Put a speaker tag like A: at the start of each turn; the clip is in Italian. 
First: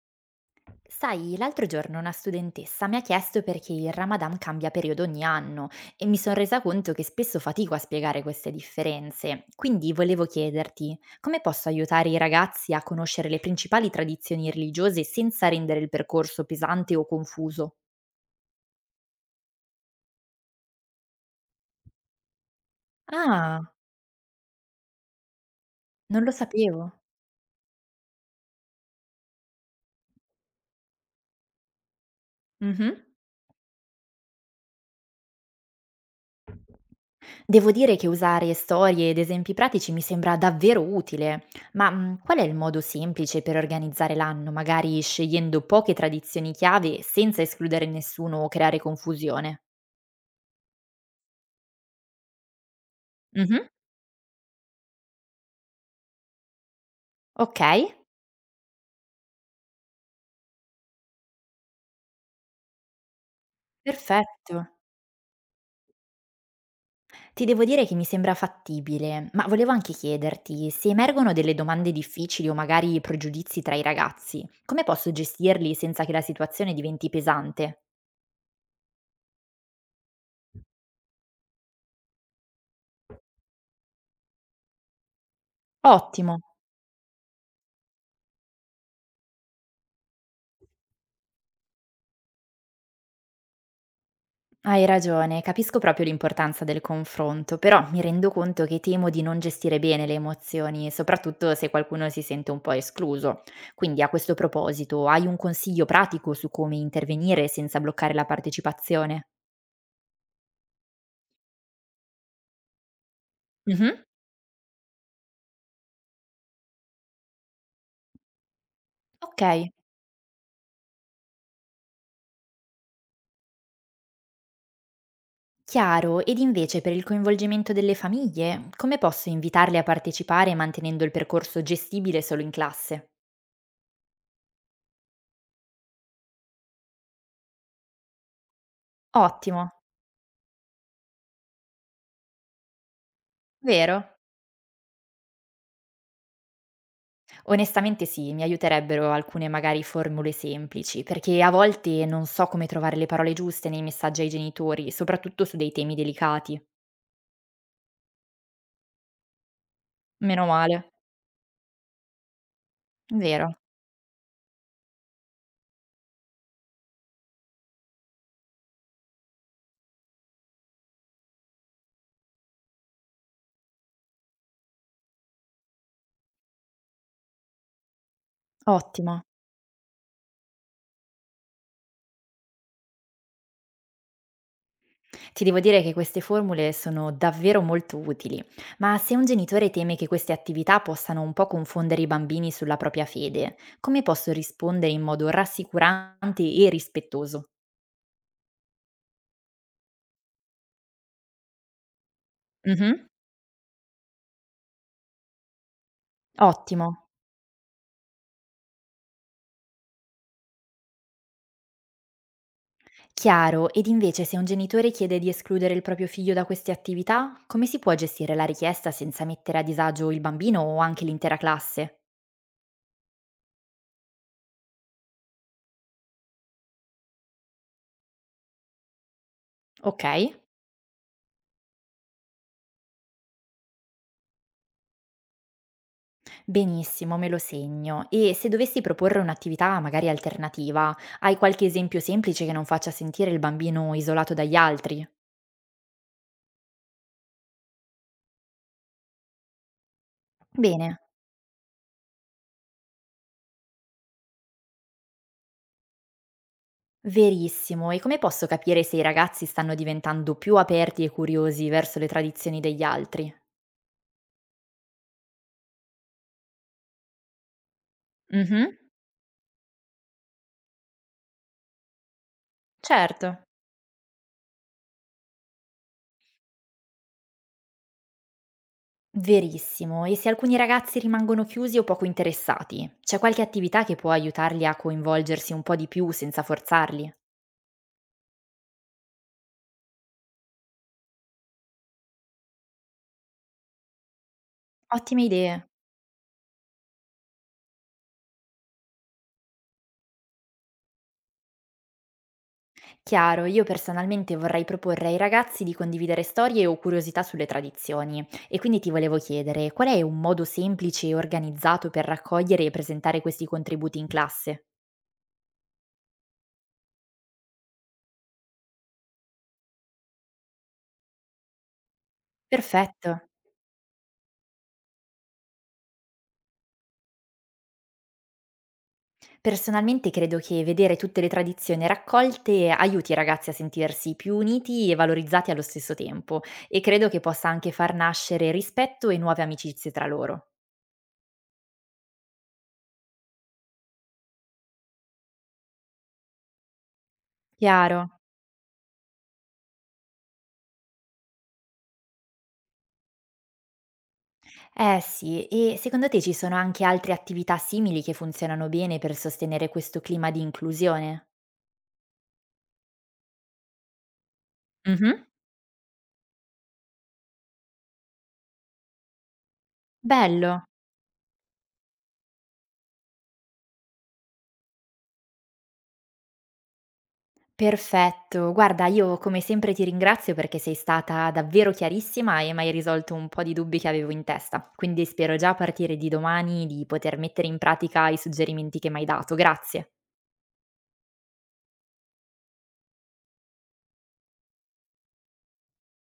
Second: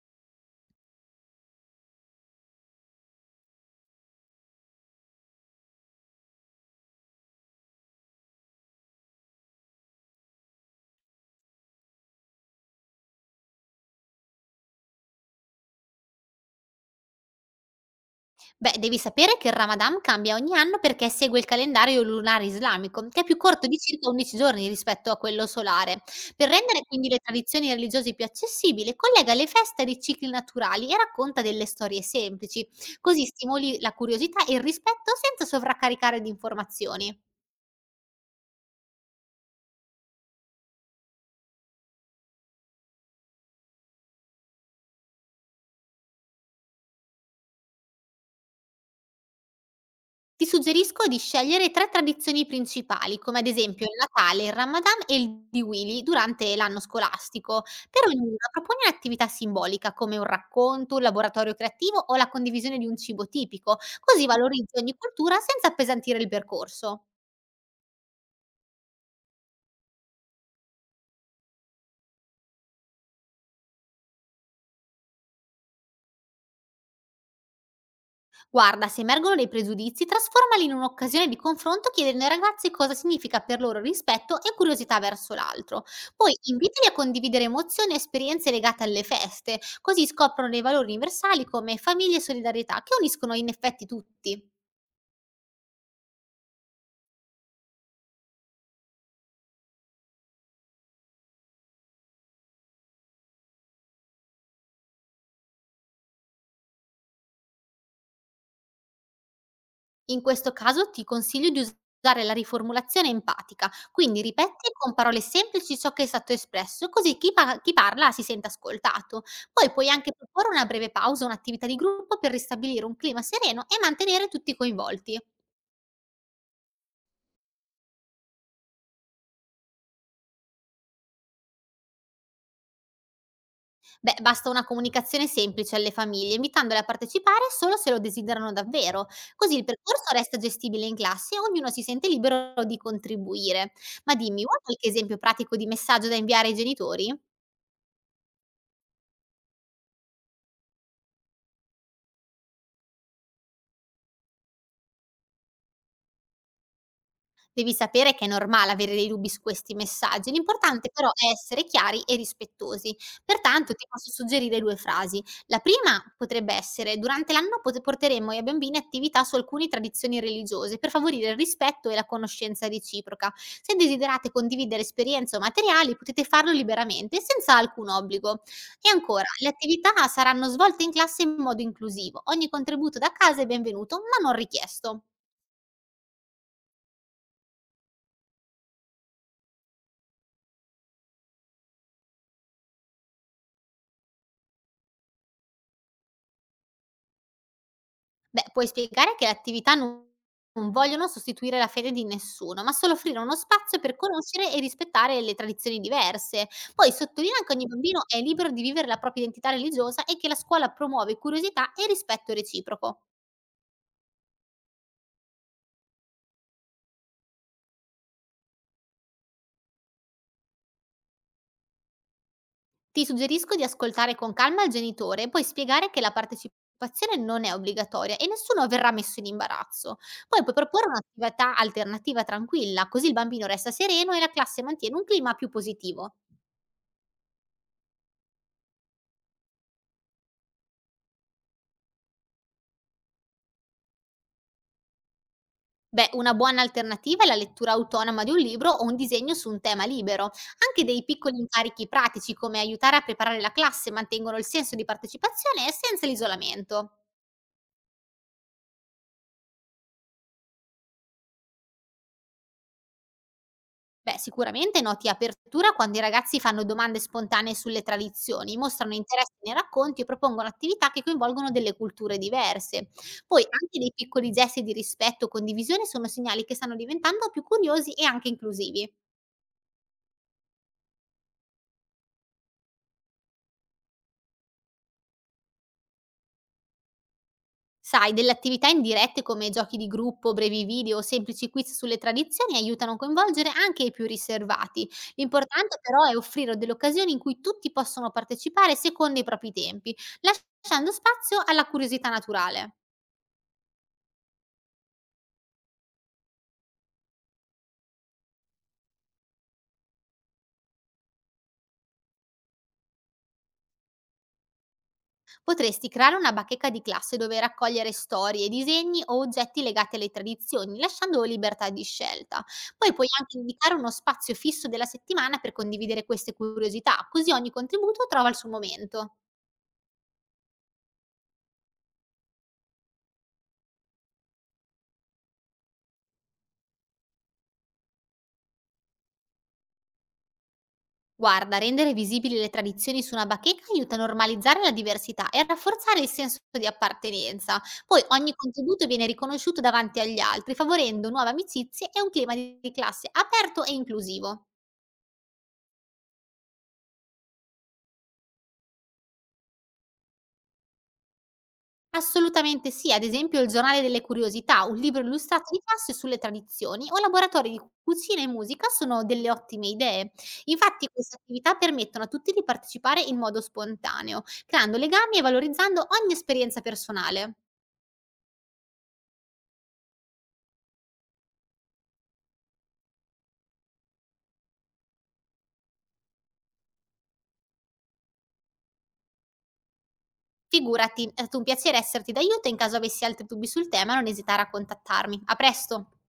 A: Sai, l'altro giorno una studentessa mi ha chiesto perché il Ramadan cambia periodo ogni anno e mi sono resa conto che spesso fatico a spiegare queste differenze. Quindi volevo chiederti, come posso aiutare i ragazzi a conoscere le principali tradizioni religiose senza rendere il percorso pesante o confuso?
B: Beh, devi sapere che il Ramadan cambia ogni anno perché segue il calendario lunare islamico, che è più corto
A: Ah,
B: di circa 11 giorni rispetto a quello solare.
A: non lo
B: Per rendere
A: sapevo.
B: quindi le tradizioni religiose più accessibili, collega le feste ai cicli naturali e racconta delle storie semplici,
A: Mhm.
B: così stimoli la curiosità e il rispetto senza sovraccaricare di informazioni.
A: Devo dire che usare storie ed esempi pratici mi sembra davvero utile, ma qual è il modo semplice per organizzare l'anno, magari scegliendo poche tradizioni chiave senza escludere nessuno o creare confusione?
B: Ti suggerisco di scegliere 3 tradizioni principali, come ad
A: Mhm,
B: esempio il Natale, il Ramadan e il Diwali durante l'anno
A: ok,
B: scolastico. Per ognuna proponi un'attività simbolica come un racconto, un laboratorio creativo o la condivisione di un cibo tipico, così
A: perfetto.
B: valorizzi ogni cultura senza appesantire il percorso.
A: Ti devo dire che mi sembra fattibile, ma volevo anche chiederti se emergono delle domande difficili o magari pregiudizi tra i ragazzi, come posso gestirli senza che la situazione diventi pesante?
B: Guarda, se emergono dei pregiudizi, trasformali in un'occasione di confronto chiedendo ai ragazzi cosa significa per loro rispetto e curiosità verso l'altro. Poi
A: Ottimo.
B: invitali a condividere emozioni e esperienze legate alle feste, così scoprono dei valori universali come famiglia e solidarietà che uniscono in effetti tutti.
A: Hai ragione, capisco proprio l'importanza del confronto, però mi rendo conto che temo di non gestire bene le emozioni, soprattutto se qualcuno si sente un po' escluso. Quindi a questo proposito, hai un consiglio pratico su come intervenire senza bloccare la partecipazione?
B: In questo caso ti consiglio di usare la riformulazione empatica,
A: Mhm.
B: quindi ripeti con parole semplici ciò che è stato espresso, così chi parla si sente ascoltato.
A: Ok,
B: Poi puoi anche proporre una breve pausa, un'attività di gruppo per ristabilire un clima sereno e mantenere tutti coinvolti.
A: chiaro. Ed invece per il coinvolgimento delle famiglie, come posso invitarle a partecipare mantenendo il percorso gestibile solo in classe?
B: Beh, basta una comunicazione semplice alle famiglie, invitandole a partecipare solo se lo desiderano davvero, così il
A: Ottimo,
B: percorso resta gestibile in classe e ognuno si sente libero di contribuire.
A: vero?
B: Ma dimmi, vuoi qualche esempio pratico di messaggio da inviare ai genitori?
A: Onestamente sì, mi aiuterebbero alcune magari formule semplici, perché a volte non so come trovare le parole giuste nei messaggi ai genitori, soprattutto su dei temi delicati.
B: Devi sapere che è normale avere dei dubbi su questi messaggi.
A: Meno
B: L'importante
A: male,
B: però è essere chiari e rispettosi.
A: vero?
B: Pertanto ti posso suggerire 2 frasi. La prima potrebbe essere: "Durante l'anno pot porteremo i bambini attività su alcune tradizioni religiose per favorire il rispetto e la conoscenza reciproca. Se desiderate condividere esperienze o materiali, potete farlo liberamente e senza alcun obbligo". E
A: Ottimo.
B: ancora: "Le attività saranno svolte in classe in modo inclusivo. Ogni contributo da casa è benvenuto, ma non richiesto".
A: Ti devo dire che queste formule sono davvero molto utili, ma se un genitore teme che queste attività possano un po' confondere i bambini sulla propria fede, come posso rispondere in modo rassicurante e rispettoso?
B: Beh, puoi spiegare che le attività non vogliono sostituire la fede di nessuno, ma solo
A: Mhm,
B: offrire uno spazio per conoscere e rispettare le tradizioni diverse.
A: ottimo.
B: Poi sottolinea che ogni bambino è libero di vivere la propria identità religiosa e che la scuola promuove curiosità e rispetto reciproco.
A: Chiaro, ed invece se un genitore chiede di escludere il proprio figlio da queste attività, come si può gestire la richiesta senza mettere a disagio il bambino o anche l'intera classe?
B: Ti suggerisco di ascoltare con calma il genitore e poi spiegare che la partecipazione non è obbligatoria e nessuno verrà messo in imbarazzo.
A: Ok?
B: Poi puoi proporre un'attività alternativa tranquilla, così il bambino resta sereno e la classe mantiene un clima più positivo.
A: Benissimo, me lo segno. E se dovessi proporre un'attività magari alternativa, hai qualche esempio semplice che non faccia sentire il bambino isolato dagli altri?
B: Beh, una buona alternativa è la lettura autonoma di un libro o un disegno su un tema libero. Anche
A: Bene,
B: dei piccoli incarichi pratici come aiutare a preparare la classe mantengono il senso di partecipazione senza l'isolamento.
A: verissimo. E come posso capire se i ragazzi stanno diventando più aperti e curiosi verso le tradizioni degli altri?
B: Beh, sicuramente noti apertura quando i ragazzi fanno domande spontanee sulle tradizioni,
A: Mhm,
B: mostrano interesse nei racconti e propongono attività che coinvolgono delle culture diverse.
A: certo.
B: Poi anche dei piccoli gesti di rispetto o condivisione sono segnali che stanno diventando più curiosi e anche inclusivi.
A: Verissimo, e se alcuni ragazzi rimangono chiusi o poco interessati, c'è qualche attività che può aiutarli a coinvolgersi un po' di più senza forzarli?
B: Sai, delle attività indirette come giochi di gruppo, brevi video o semplici quiz sulle tradizioni aiutano a coinvolgere anche i più riservati.
A: Ottime idee.
B: L'importante però è offrire delle occasioni in cui tutti possono partecipare secondo i propri tempi, lasciando spazio alla curiosità naturale.
A: Chiaro, io personalmente vorrei proporre ai ragazzi di condividere storie o curiosità sulle tradizioni e quindi ti volevo chiedere qual è un modo semplice e organizzato per raccogliere e presentare questi contributi in classe?
B: Potresti creare una bacheca di classe dove raccogliere storie, disegni o oggetti legati alle tradizioni, lasciando libertà di scelta. Poi puoi
A: Perfetto.
B: anche indicare uno spazio fisso della settimana per condividere queste curiosità, così ogni contributo trova il suo momento.
A: Personalmente credo che vedere tutte le tradizioni raccolte aiuti i ragazzi a sentirsi più uniti e valorizzati allo stesso tempo e credo che possa anche far nascere rispetto e nuove amicizie tra loro.
B: Guarda, rendere visibili le tradizioni su una bacheca aiuta a normalizzare la diversità e a rafforzare il senso di appartenenza. Poi
A: Chiaro.
B: ogni contributo viene riconosciuto davanti agli altri, favorendo nuove amicizie e un clima di classe aperto e inclusivo.
A: Eh sì, e secondo te ci sono anche altre attività simili che funzionano bene per sostenere questo clima di inclusione?
B: Assolutamente sì, ad esempio il giornale delle curiosità, un libro
A: Mhm.
B: illustrato di classe sulle tradizioni o laboratori di cucina e musica sono delle ottime idee.
A: Bello.
B: Infatti queste attività permettono a tutti di partecipare in modo spontaneo, creando legami e valorizzando ogni esperienza personale.
A: Perfetto, guarda io come sempre ti ringrazio perché sei stata davvero chiarissima e m'hai risolto un po' di dubbi che avevo in testa, quindi spero già a partire di domani di poter mettere in pratica i suggerimenti che m'hai dato. Grazie.
B: Figurati, è stato un piacere esserti d'aiuto e in caso avessi altri dubbi sul tema non esitare a contattarmi. A presto!